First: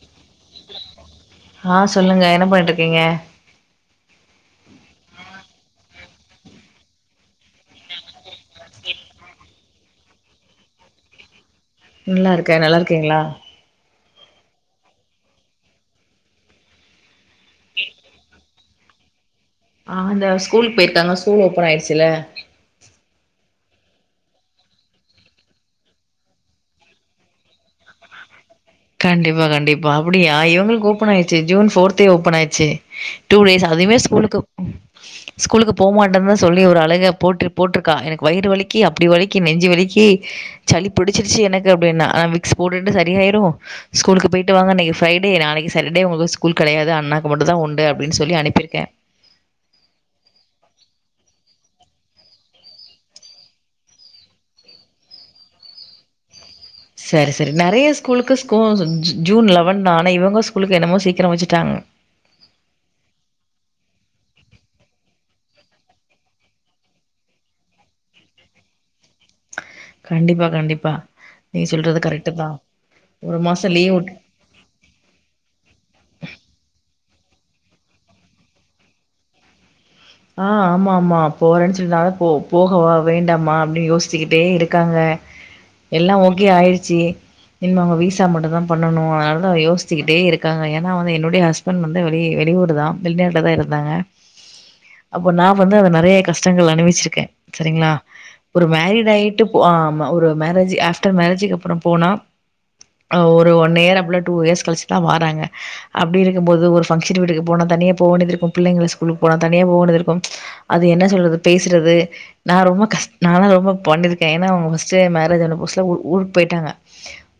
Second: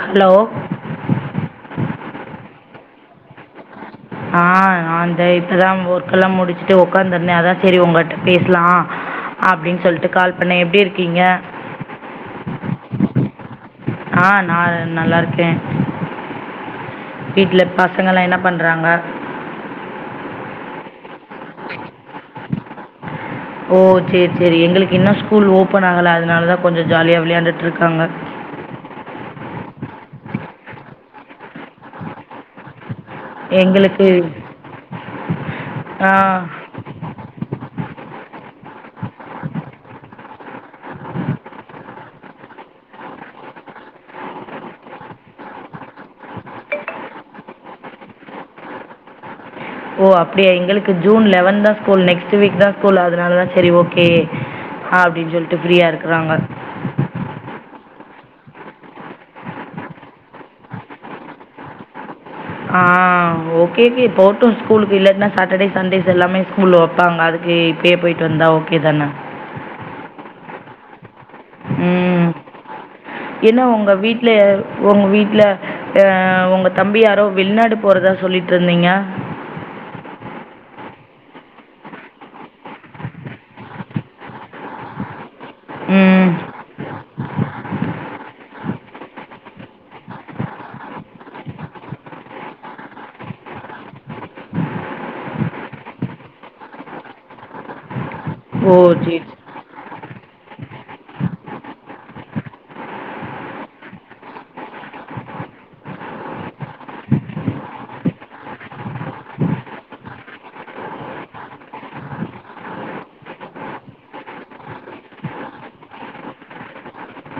Hello ஹா சொல்லுங்க என்ன பண்ணிட்ருக்கீங்க ஆ ஆந்தே இப்பதா ஒர்க்கெல்லா முடிச்சுட்டு ஒக்காந்துருந்தே அதா செரி உங்கிட்ட பேசலா அப்டின்னு சொல்லிட்டு கால் பண்ணே எப்படிருக்கீங்க நல்லாருக்கே நல்லாருக்கீங்ளா ஆ நா நல்லாருக்கே வீட்ல பசங்கலா என்ன பண் றாங்க ஆ அந்த ஸ்கூலுக்கு போயிருக்காங்க ஸ்கூல் ஓப்பன் ஆயிச்சுல்ல ஓ செரி செரி எங்களுக்கு இன்னூ ஸ்கூல் ஓப்பனாகல அத்னாலதா கொஞ்சோ ஜாலியா விளையாண்டுட்ருக்காங்க கண்டிப்பா கண்டிப்பா அப்டியா இவங்களுக்கு ஓப்பன் ஆயிச்சு ஜூன் ஃபோர்த்தே ஓப்பன் ஆயிடுச்சே டூ டேஸ் அதூமே எங்களுக்கு ஸ்கூலுக்கு ம் ஸ்கூலுக்கு போ ஆ மாட்டே தா சொல்லி ஒரு அழுக போட்டுரு போட்டுரு கா எனக்கு வயிறு வலிக்கி அப்டி வலிக்கி நெஞ்சு வலிக்கி சளி பிடிச்சிருச்சு எனக்கு அப்டின்னா நா விக்ஸ் போட்டுண்டி சரியாயிரூ ஸ்கூலுக்கு போயிட்டு வாங்க இன்னைக்கு ஃபிரைடே நாளைக்கு சட்டர்டே உங்களுக்கு ஸ்கூல் கெடையாது அண்ணாக்கு மட்டு தா உண்டு அப்டின்னு சொல்லி அனுப்பிருக்கே ஓ அப்டியா எங்களுக்கு ஜூன் லெவன் தா ஸ்கூல் நெக்ஸ்ட் வீக் தா ஸ்கூல் அதனால தா சரி ஓகே அப்டின்னு சொல்ட்டு ஃப்ரீயா இருக்கறாங்க சரி சரி நெறைய ஸ்கூலுக்கு ஸ்கூ ஜூன் லெவன் ஆனா இவங்க ஸ்கூலுக்கு என்னமோ சீக்கிரம் வச்சுட்டாங்க் ஆஹ் ஓகேகே போட்டு ஸ்கூலுக்கு இல்லன்னா சாட்டர்டே சண்டேஸ் எல்லாமே ஸ்கூல்ல வைப்பாங்க அதுக்கு இப்பயே போயிட்டு வந்தா ஓகே தானே கண்டிப்பா கண்டிப்பா நீங்க சொல்றது உம் கரெக்ட் தா ஒரு என்ன மாசோ உங்க லீவ் விட் வீட்ல உங்க வீட்டுல அஹ் உங்க தம்பி யாரோ வெளிநாடு போறதா சொல்லிட்டு இருந்தீங்க ஆஹ் ஆமா ஆமா போறேன்னு சொல்லின்தாங்க போ போகவா வேண்டாமா அப்டின்னு யோசிச்சிக்கிட்டே இருக்காங்க எல்லா ம் ஓகே ஆயிருச்சு இன்ம அவங்க விசா மட்டு தா பண்ணனு அதனாலதா யோசிச்சிக்கிட்டே இருக்காங்க ஏன்னா வந்து என்னுடைய ஹஸ்பண்ட் வந்து வெளி வெளியூர் தா வெளிநாட்டுலதா இருந்தாங்க அப்போ நா வந்து அது நெறைய கஷ்டங்கள் அணிவிச்சிருக்கே சரிங்களா ஒரு ஓ மேரிட் சரி ஆயிட்டு போ ஆமா ஒரு மேரேஜ் ஆஃப்டர் மேரேஜ்கங்கு அப்போ போனா ஒரு யேர் அப்டில டூ யேர்ஸ் கழிச்சுதா வாராங்க அப்டி இருக்கும்போது ஒரு ஃபங்ஷன் வீட்டுக்கு போனா தனியா போ வேண்டது இருக்கும் பிள்ளைக்கு ஃஸ்கூலுக்கு போனா தனியா போ வேண்டது கும் அது என்ன சொல்றது பேச்றது நா ரொம்ப கஷ் பாலா ரொம்ப பண்ணிருக்க ஏனா மோஸ்டிலி மேரேஜ் ஆன புதுசுல ஏ ஊருக்கு போய்டாங்க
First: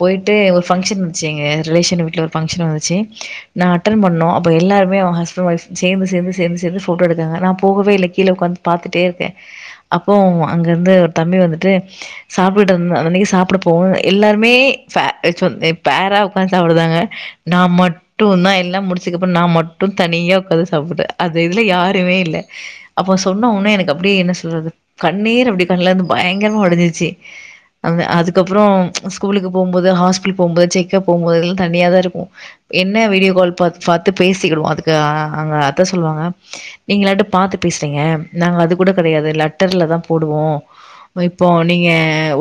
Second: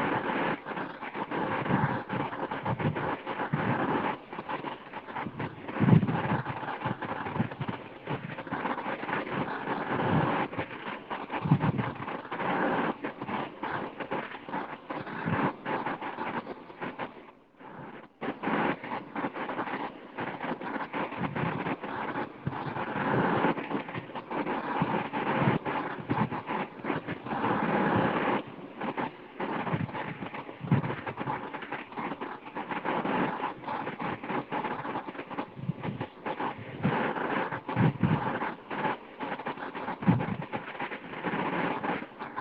போய்ட்டு எங்க ஒரு ஃபங்க்ஷன் இருந்ச்சு எங்க ரிலேஷன் வீட்ல ஒரு ஃபங்க்ஷன் வந்துச்சு நா அட்டண் பெண்ணோ அப்ப எல்லாருமே வ ஹஸ்பண் வைஃப் சேந்து சேந்து சேந்து சேந்து ஃபோட்டோ எடுத்தாங்க நா போகவே இல்ல கீழே உக்காந்து பாத்துட்டே இருக்கே அப்போ அவு அங்க இருந்த ஒரு தம்பி வந்துட்டு சாப்பிட்டு வந்து நீங்க் சாப்பிட போ எல்லாருமே ஃபா அசுன் ஏ பேரா உக்காந்து சாப்புடுதாங்க நா மட்டுதா எல்லா முடிச்சுக்கப்புறோ நா மட்டு தனியா உக்காந்து சாப்புடே அது இதுல யாருமே இல்ல அப்ப சொன்ன உன்ன எனக்கு அப்டியே என்ன சொல்றது கண்ணீர் அப்டி கண்ல இருந்து பயங்கரமா உடஞ்சிருச்சு அங்க அதுக்கப்புறோ ஸ்கூலுக்கு போம்போது ஹாஸ்பிடல் போகம்போது செக்கப் போம்போது இதெல்லா தனியா தா இருக்கு என்ன வீடியோ கால் பாத் பாத்து பேசிடுவோ அதுக்கு அங்க அதத்த சொல்லுவாங்க நீங்கலாட்டு பாத்து பேசுறீங்க நாங்க அது கூட கெடையாது லெட்டர்ல தா போடுவோ இப்போ நீங்க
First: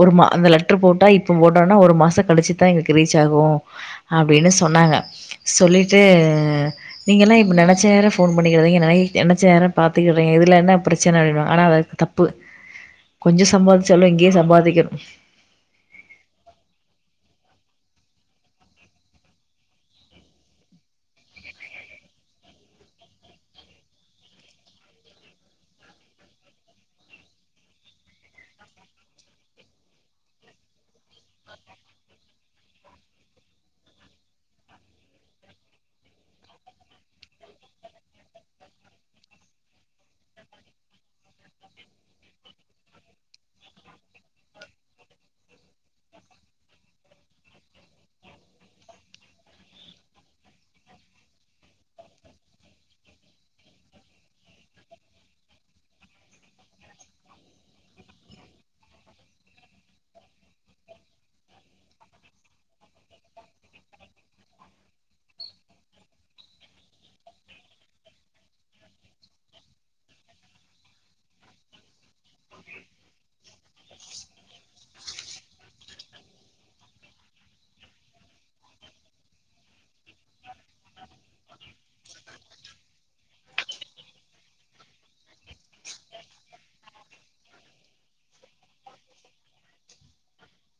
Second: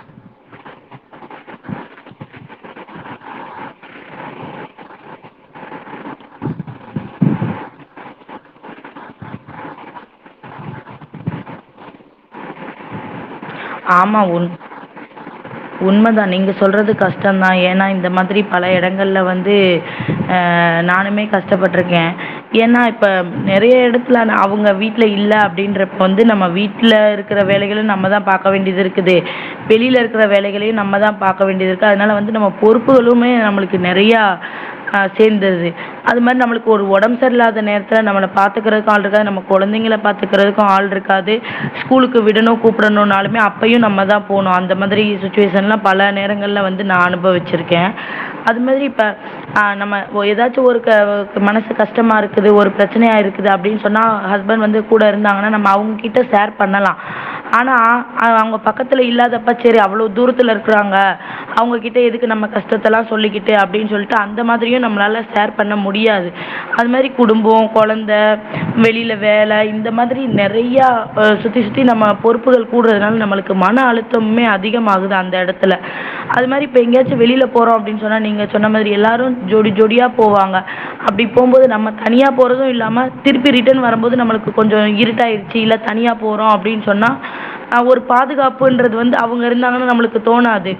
ஒரு மா அந்த லெட்டரு போட்டா இப்போ போட்டோனா ஒரு மாசோ கழிச்சி தா எங்களுக்கு ரீச் ஆகு அப்டின்னு சொன்னாங்க சொல்லிட்டு நீங்கள்ல்லா இப்ப நெனச்ச நேர ஃபோன் பண்ணிக்கிறீங்க நரி நெனச்சேர பாத்துக்கிடுறேங்க இதுல என்ன பிரச்சன ஆயிடு ஆனா வ தப்பு கொஞ்சம் சம்பாதிச்சாலும் ஆமா இங்கேயே உண் சம்பாதிக்கணும். உண்மதா நீங்க சொல்றது கஷ்டதா ஏன்னா இ ந்த மாதிரி பல இடங்கள்ல வந்து ஆ நானுமே கஷ்டப்பட்ருக்கே ஏன்னா இப்ப நெறைய எடத்துல அன் அவங்க வீட்ல இல்ல அப்டின்றப்ப வந்து நம்ம வீட்ல இருக்கிற வேலைகளு நம்ம தா பாக் வேண்டிய இருக்குது வெளியில இருக்கிற வேலைகளையு நம்ம தா பாக்க வேண்டிய இருக்கு அதனால வந்து நம்ம பொறுப்புகளுமே நம்மளுக்கு நெறைய கா சேர்ந்துறுது அது மாதிரி நமக்கு ஒரு ஒடம்பு சரியல்லாத நேரத்துல நம்மள பாத்துக்கறதுக்கு ஆளில்ல நம்ம கொழந்தைங்கள பாத்துக்கிறதுக்கு ஆள் இருக்காது ஸ்கூலுக்கு விடணு கூப்பிடணு நா ஆள் ம்ம அப்பயு நம்ம தா போணு அந்த மாதிரி சுச்சுவேஷன்லா பல நேரங்கள்ல வந்து நானன அனுபவிச்சிருக்கே அது மாரி இப்ப ஆஹ் நம்ம ஒ ஏதாச்சு ஒரு க மனசு கஷ்டமா இருக்குது ஒரு பிரச்சனையா இருக்குது அப்டின்னு சொன்னா ஹஸ்பண்ட் வந்து கூட இருந்தாங்கன்னா நம்ம அவங்க கிட்ட ஷேர் பண்ணலா ஆனா அவங்க பக்கத்துல இல்லாதப்ப சரி அவ்வளோ தூரத்துல இருக்கறாங்க அவங்ககிட்ட எதுக்கு நம்ம கஷ்டத்த எல்லா சொல்லிக்கிட்டு அப்டின்னு சொல்லிட்டு அந்த மாதிரியு நம்மளால ஷேர் பண்ண முடியாது அது மாரி குடும்பொ கெழந்த வெளியில வேல இந்த மாதிரி நெறைய சுத்தி சுத்தி நம்ம பொறுப்புகள் கூடுறதுனால நம்மளுக்கு மன அழுத்தமுமே அதிகமாகுது அந்த எடத்துல அது மாரி இப்ப எங்கயாச்சு வெளியில போறோ அப்டின்னு சொன்னா நீங்க சொன்ன மாதிரி எல்லாரு ஜோடி ஜோடியா போவாங்க அப்டி போம்போது நம்ம தனியா போறது இல்லாம திருப்பி ரிட்டர்ன் வரும்போது நம்மளுக்கு கொஞ்சொ இருட்டாயிடுச்சு இல்ல தனியா போறோ அப்டின்னு சொன்னா ஆ ஒரு பாதுகாப்புன்றது வந்து அவங்க இருந்தாங்கன்னா நம்மளுக்கு தோணாது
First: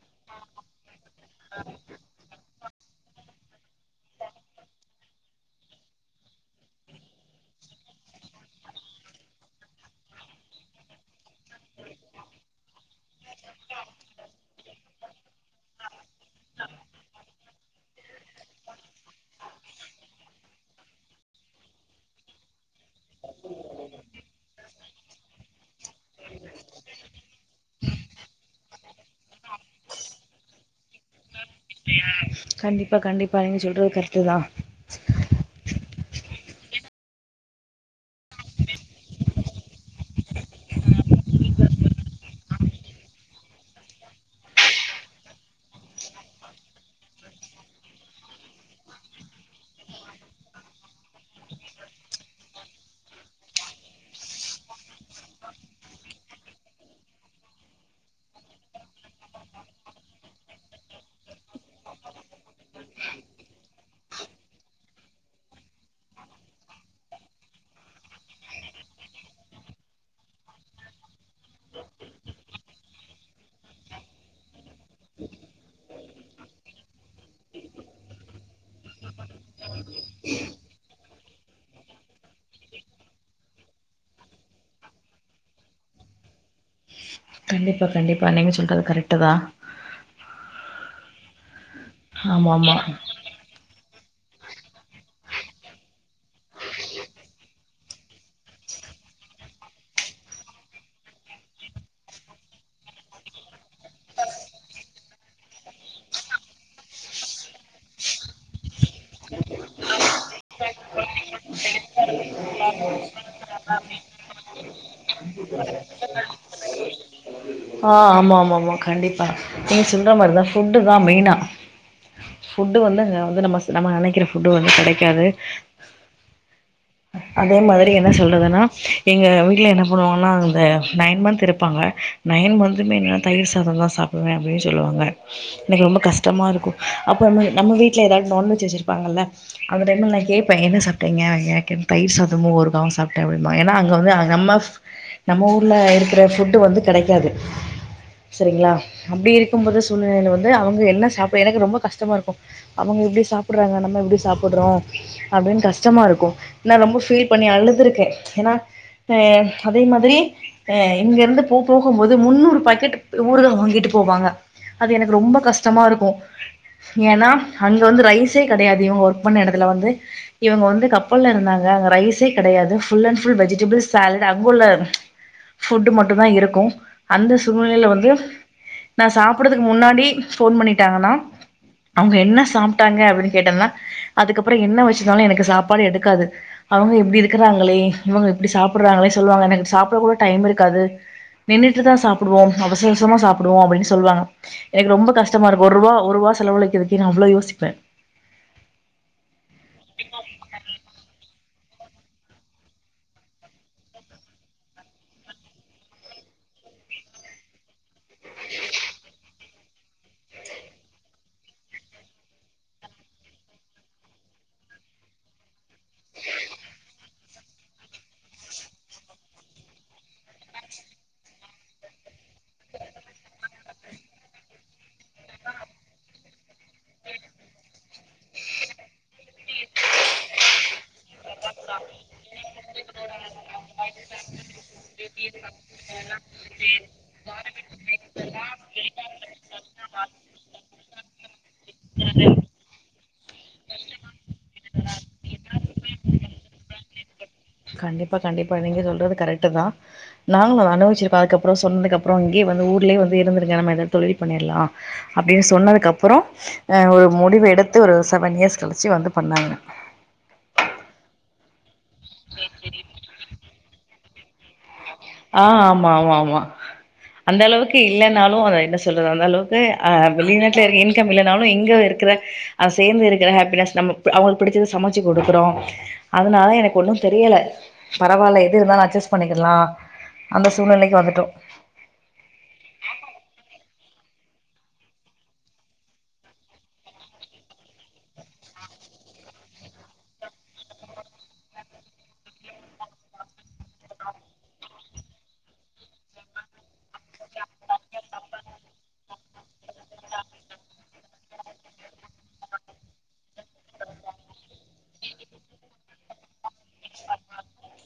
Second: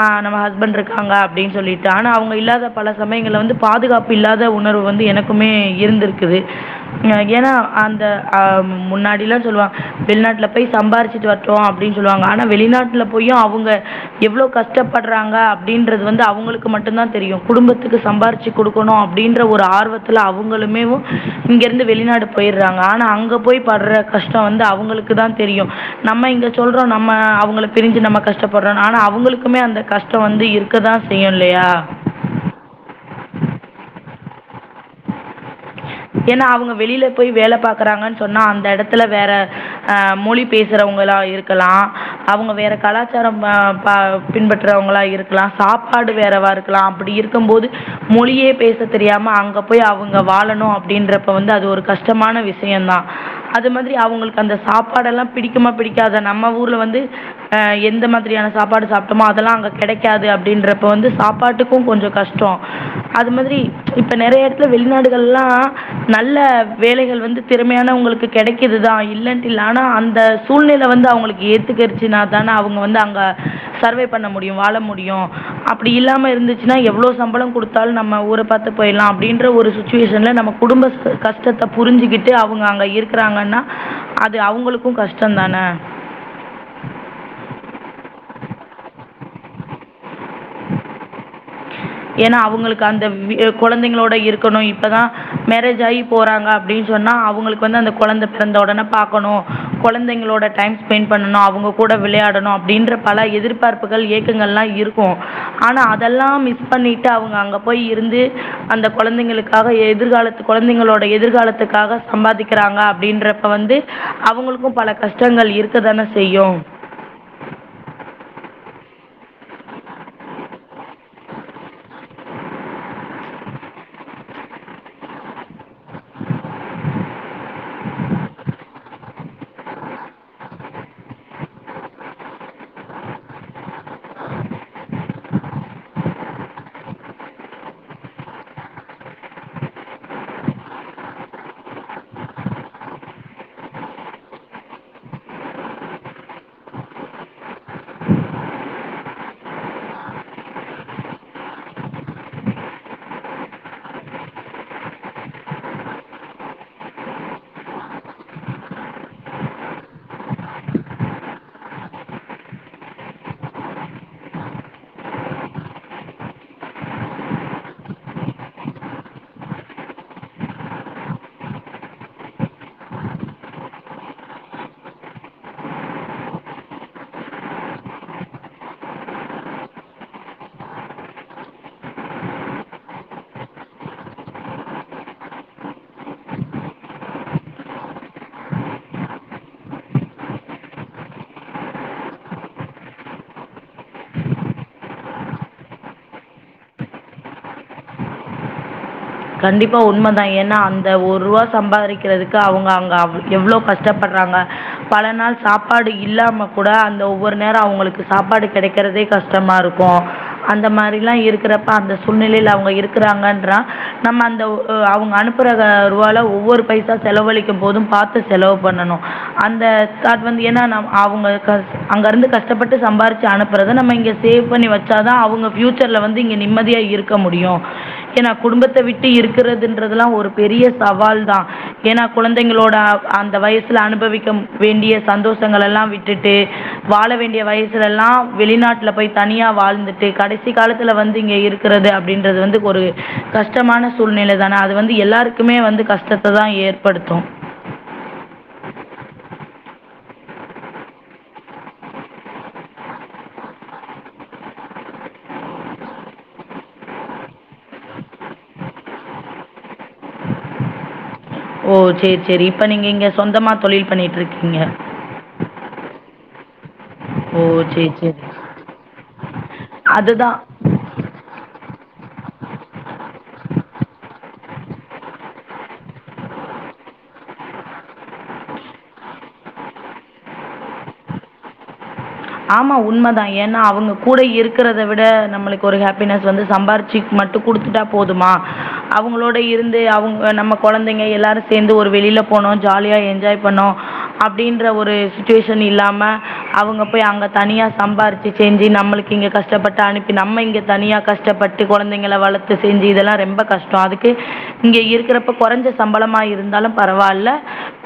ஆஹ் நம்ம ஹஸ்பண்ட் இருக்காங்க அப்டின்னு சொல்லிட்டு ஆனா அவங்க இல்லாத பல சமயங்களல வந்து பாதுகாப்பு இல்லாத உணர்வு வந்து எனக்குமே இருந்திருக்குது ஏன்னா அந்த அஹ் முன்னாடில்லா சொல்லுவா வெளிநாட்டுல போய் சம்பாதிச்சு போய்டு வரட்டு அப்டின்னு சொல்லுவாங்க ஆனா வெளிநாட்டுல போயு அவங்க எவ்வளோ கஷ்டப்படுறாங்க அப்டின்றது வந்து அவங்களுக்கு மட்டு தா தெரியு குடும்பத்துக்கு சம்பாதிச்சு கொடுக்கணு அப்டின்ற ஒரு ஆர்வத்துல அவங்களுமேவோ இங்க இருந்து வெளிநாடு போயிடுறாங்க ஆனா அங்க போய் படுற கஷ்டோ வந்து அவங்களுக்கு தா தெரியு நம்ம இங்க சொல்றோ நம்ம அவங்கள பிரிஞ்சு நம்ம கஷ்டப்படுறோனு ஆனா அவங்களுக்குமே அந்த கஷ்டோ வந்து இருக்கதா செய்யு இல்லையா கண்டிப்பா கண்டிப்பா நீங்க சொல்றது கரெக்ட்டு தா ஏன்னா அவங்க வெளியில போய் வேல பாக்குறாங்கன்னு சொன்னா அந்த எடத்துல வேற ஆஹ் மொழி பேசுறவங்களா இருக்கலா அவங்க வேற கலாச்சாரம் அஹ் ப பின்பற்றறவங்களா இருக்கலா சாப்பாடு வேறவா இருக்கலா அப்டி இருக்கும் போது மொழியே பேச தெரியாம அங்கப் போய் அவங்க வாழணு அப்டின்றப்பொ வந்து அது ஒரு கஷ்டமான விஷயொ தா அது மாதிரி அவங்களுக்கு அந்த சாப்பாடெல்லா பிடிக்குமா பிடிக்காத நம்ம ஊர்ல வந்து அஹ் எந்த மாதிரியான சாப்பாடு சாப்ட்டோமோ அதெல்லா அங்க கெடைக்காது அப்டின்றப்பொ வந்து சாப்பாட்டுக்கு கொஞ்சொ கஷ்டொ அது மாதிரி இப்ப நெறைய ல வெளிநாடுகள்லா நல்ல வேலைகள் வந்து திறமையானவங்களுக்கு கெடைக்கதுதா இல்லன்டாடில்ல ஆனா அந்த சூழ்நில வந்து அவங்களுக்கு ஏத்துக்கச்சுனா தானே அவங்க வந்து அங்க சர்வே பண்ண முடியு வாழ முடியு அப்டி இல்லாம இருந்துச்சுன்னா எவ்வளோ சம்பளம் கொடுத்தாலு நம்ம ஊர பாத்து போய்டுலா அப்பனடின்ற ஒரு சுச்சுவேஷன்ல நம்ம குடும்பச் கஷ்டத்த புரிஞ்சுக்கிட்டு அவங்க அங்க இருக்குறாங்கன்னா அது அவங்களுக்கு கஷ்டொ தானே கண்டிப்பா கண்டிப்பா நீங்க சொல்றது கரெக்ட்டு தா [inaudible] ஏன்னா ஆமா ஆமா அவங்களுக்கு அந்த வி குழந் தைங்களோட் ட இருக்குனு இப்பதா மேரேஜ் ஆயி போறாங்க அப்டினு சொன்னா அவங்களுக்கு வந்து அந்த கொழந்த பிறந்த உடனே பாக்கணு குழந்தைங்களோட டைம் ஸ்பென்ட் பண்ணணு அவங்க கூட வெளையாடனு அப்டின்ற பல எதிர்பார்ப்புகள் ஏக்கங்கள்லா இருக்கு ஆனா அதெல்லா மிஸ் பண்ணிட் அவங்க அங்க போய் இருந்து அந்த கொழந்தைங்களுக்காக எதிர்காலத்து கொழந்தைங்களோட எதிர்காலத்துக்காக சம்பாதிக்கிறாங்க அப்டின்றப்ப வந்து அவங்களுக்கு பல கஷ்டங்கள் இருக்க தானே செய்யு ஆஹ் ஆமா ஆமா ஆமா கண்டிப்பா நீங்க சொல்ற மாதிரிதா ஃபுட்டுதா மெயினா ஃபுட்டு வந்து அ வந்து நம்ம சு நம்ம நெனைக்குற ஃபுட்டு வந்து கெடைக்காது அதே மாதிரி என்ன சொல்றதுன்னா எங்க வீட்ல என்ன பண்ணுவாங்கன்னா இந்த நைன் மந்த் இருப்பாங்க நைன் மந்த்துமே என் நா தயிர் சாத தா சாப்பிடுவே அப்டின்னு சொல்லுவாங்க எனக்கு ரொம்ப கஷ்டமா இருக்கு அப்போமே நம்ம வீட்ல ஏதாவது நான்வெஜ் வச்சுருப்பாங்கள்ல அந்த டைம்ல நா கேப்பே என்ன சாப்ட்டீங்க அப்டின் நா கேப் தயிர் சாதமோ ஊருக்காவோ சாப்ட்டே அப்டிபாங்க ஏன்னா அங்க வந்து நம்ம நம்ம ஊர்ல இருக்குற ஃபுட்டு் வந்து கெடைக்காது சரிங்களா அப்டி இருக்கும் போது சூழ்நிலில வந்து அவங்க என்ன சாப்பிட எனக்கு ரொம்ப கஷ்டமா இருக்கு அவங்க இப்டி சாப்பாடுறாங்க நம்ம இப்டி சாப்பிடுறோ அப்டின்னு கஷ்டமா இருக்கு நான் ரொம்ப ஃபீல் பண்ணி அழுதுருக்கே ஏன்னா அஹ் அதே மாதிரி அஹ் இங்க இருந்து போ போகும்போது முன்னூறு பாக்கெட் ஊருக வாங்கிட்டு போவாங்க அது எனக்கு ரொம்ப கஷ்டமா இருக்கு ஏன்னா அங்க வந்து ரைஸே கெடையாது இவங்க ஒர்க் பண்ண எடத்துல வந்து இவங்க வந்து கப்பல்ல இருந்தாங் க அங்க ரைஸே கெடையாது ஃபுள் ஆன் ஃபுள் வெஜிடபிள் சாலட் அங்க உள்ள ஃபுட் மட்டு தா இருக்கு அந்தச் சூழ்நிலையில வந்து நா சாப்பறதுக்கு முன்னாடி ஃபோன் பண்ணிட்டாங்கன்னா அவங்க என்ன சாப்ட்டாங்க அப்டினு கேட்டனா அதுக்கறோ என்ன வச்சிருந்தாலு எனக்கு சாப்பாடே எடுக்காது அவங்க எப்டி இருக்குறாங்களே இவங்க எப்டி சாப்பிடுறாங்களே சொல்லுவாங்க எனக்கு சாப்பிட கூட டைம் இருக்காது நின்னுட்டுதா சாப்பிடுவோ அவசர அவசரமா சாப்பிடுவோ அப்டின்னு சொல்லுவாங்க எனக்கு ரொம்ப கஷ்டமா இருக்கு ஒரு ரூவா ஒரு ரூவா செலவுழக்குறதுக்கு நா அவ்ளோ யோசிப்பே கண்டிப்பா உண்மதா ஏன்னா அந்த ஒர் ரூவா சம்பாதிக்கிறதுக்கு அவங்க அங்க எவ்வளோ கஷ்டப்படுறாங்க ப பல நாள் சாப்பாடு இல்லாம கூட அந்த ஒவ்வொரு நே சாப்பாடு கெடைக்கறதே கஷ்டமா இருக் க்கு அந்த மாரிலாம் இருக்கிறப்ப அந்த சூழ்நிலையில அவங்க இருக்கிறாங்கன்றா நம்ம அந்த ஒ அவுங்க அனுப்புறத [unintelligible] ஒவ்வொரு பைசா செலவழிக் துபோதும் பாத்து செலவு பண்ணணு அந்த காட் வந்து ஏன்னா நா அவுங்க க அங்கருந்து கஷ்டபட்டு சம்பாரிச்சு அனுப்பறத நம்ம இங்க சேவ் பண்ணி வச்சாதா அவுங்க ஃப்யூச்சர்ல வந்து இங்க நிம்மதியா இருக்க முடியு ஏனா குடும்பத் விட்டு இருக்கிறதுன்றதுல்லா ஒரு பெரிய சவால் தான் ஏன்னா குழந்தைங்களோட அந்த வயசுல அனுபவிக்க வேண்டிய சந்தோஷ கலெல்லாம் விட்டுட்டு வாழ வேண்டிய வயசுல எல்லாம் வெளிநாட்டுல போய் தனியா வாழ்ந்துட்டு கடைசி காலத்துல வந்து இங்க இருக்கிறது அப்படின்றது வந்து ஒரு கஷ்டமான சூழ்நிலை தானே அது வந்து எல்லாருக்குமே வந்து கஷ்டத்த தான் ஏற்படுத்தும் கண்டிப்பா கண்டிப்பா நீங்க சொல்றது கரெக்ட் தான் நாங்களும் அத அனுபவிச்சிருக்கோம் அதுக்கப்புறம் சொன்னதுக்கப்புறம் இங்கேயே வந்து ஊர்லயே வந்து இருந்திருங்க நம்ம எதாவது தொழில் பண்ணிடலாம் அப்படின்னு சொன்னதக்கப்புறம் அ ஒரு முடிவு எடுத்து ஒரு செவன் இயர்ஸ் கழிச்சு வந்து பண்ணாங்க ஓ செரி செரி இப்ப நீங்க இங்க சொந்தமா தொழில் பண்ணிட்டு இருக்கீங்க ஆஹ் ஆமா ஆமா ஆமா அந்த ஓ அளவுக்கு சரி சரி இல்லைன்னாலும் அத என்ன சொல்றது அந்த அளவுக்கு அ அதுதான் வெளிநாட்டுல இருக்க இன்கம் இல்லைனாலும் இங்க இருக்கிற அ சேர்ந்து இருக்கிற ஹாப்பினஸ் நம்ம அவங்களுக்கு பிடிச்சது சமைச்சு கொடுக்குறோம் அதனால தான் எனக்கு ஒன்றும் தெரியலை பரவால்ல எது இருந்தாலு அட்ஜஸ்ட் பண்ணிக்கிட்லா அந்த சூழ்நிலைக்கு வந்துட்டோம் ஆமா உண்மதான் ஏன்னா அவுங்க கூட இருக்கிறத விட நம்மளுக்கு ஒரு ஹாப்பினஸ் வந்து சம்பாரிச்சு மட்டும் குடுத்துட்டா போதுமா அவங்களோட இருந்து அவங்க நம்ம குழந்தைங்க எல்லாரும் சேர்ந்து ஒரு வெளியில போனோம் ஜாலியா என்ஜாய் பண்ணோ அப்படின்ற ஒரு சிச்சுவேஷன் இல்லாம அவுங்க போய் அங்க தனியா சம்பாரிச்சு செஞ்சு நம்மளுக்கு இங்க கஷ்டப்பட்டு அனுப்பி நம்ம இங்க தனியா கஷ்டப்பட்டு குழந்தைங்கள வளர்த்து செஞ்சு இதெல்லா ரெம்ப கஷ்டம் அதுக்கு இங்க இருக்கிறப்ப குறைஞ்ச சம்பளமா இருந்தாலும் பரவால்ல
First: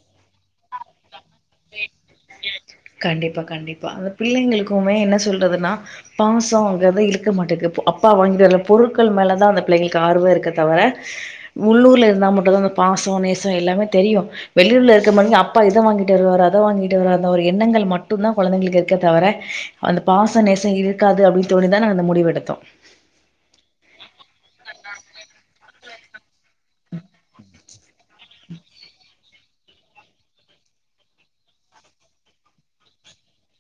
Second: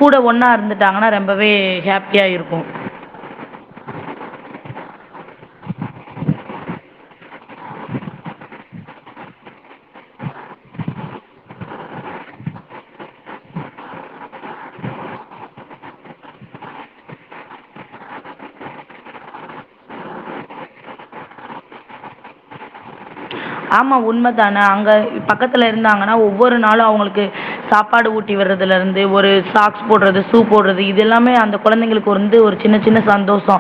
கூட ஒன்னா இருந்துட்டாங்கன்னா ரொம்பவே ஹாப்பியா இருக்கும் கண்டிப்பா கண்டிப்பா அந்த பிள்ளைங்களுக்குமே என்ன சொல்றதுன்னா பாசம் அங்கத இரு க்க மாட்டேங்க அப்பா வாங்கிட்டு வர பொருள் பொருட்கள் மேல தா அந்த பிள்ளைகளுக்கு ஆர்வ இருக்க தவர உள்ளூர்ல இருந்தாமட்டு தா அந்த பாசோ நேசோ எல்லாமே தெரியு வெளியூர்ல இருக்க மன்யு அப்பா இத வாங்கிட்டு வருவாரு அத வாங்கிட்டு வருவார்னு ஒரு எண்ணங்கள் மட்டுந் தா குழந்தைங்களுக்கு இருக்க தவர அந்த பாச நேசொ இருக்காது அப்டின்னு தோணிதா நாங்க அந்த முடிவெடுத்தோ ஆமா உண்மதான அங்க பக்கத்துல இருந்தாங்கன்னா ஒவ் ஒவ்வொரு நாளு அவங்களுக்கு சாப்பாடு ஊட் [unintelligible] வர்றதுல ருந்து ஒ ஒரு சாக்ஸ் போட்றது சூ போட்றது இது எல்லாமே அந்த கொழந்தைங்களுக்கு வந்து ஒரு சின்ன சின்ன சந்தோஷொ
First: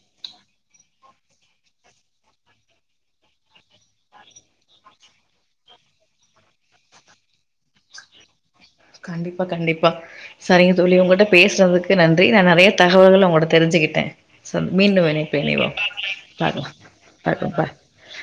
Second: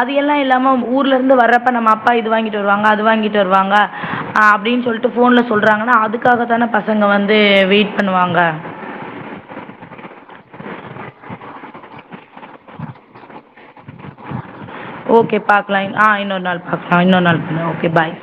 அது எல்லா இல்லாம ஊர்லருந்து வர்றப்ப நம்ம அப்பா இது வாங்கிட்டு வருவாங்க அது வாங்கிட்டு வருவாங்க ஆ அப்டின்னு சொல்லிட்டு போன்ல சொல்றாங்கன்னா அதுக்காகத்தானே பசங்க வந்து வெயிட் பண்ணுவாங்க கண்டிப்பா கண்டிப்பா சரிங்க தோழி உங்கட்ட பேஸ்றதுக்கு நன்றி நா நெறைய தகவல்கள் உங்கோட தெரிஞ்சுகிட்ட ஓகே பாக்லா ஆ இன்னொரு நாள் பாக்கலாம். பாக் ஆ இன்னொரு நாள் ஓகே பாய்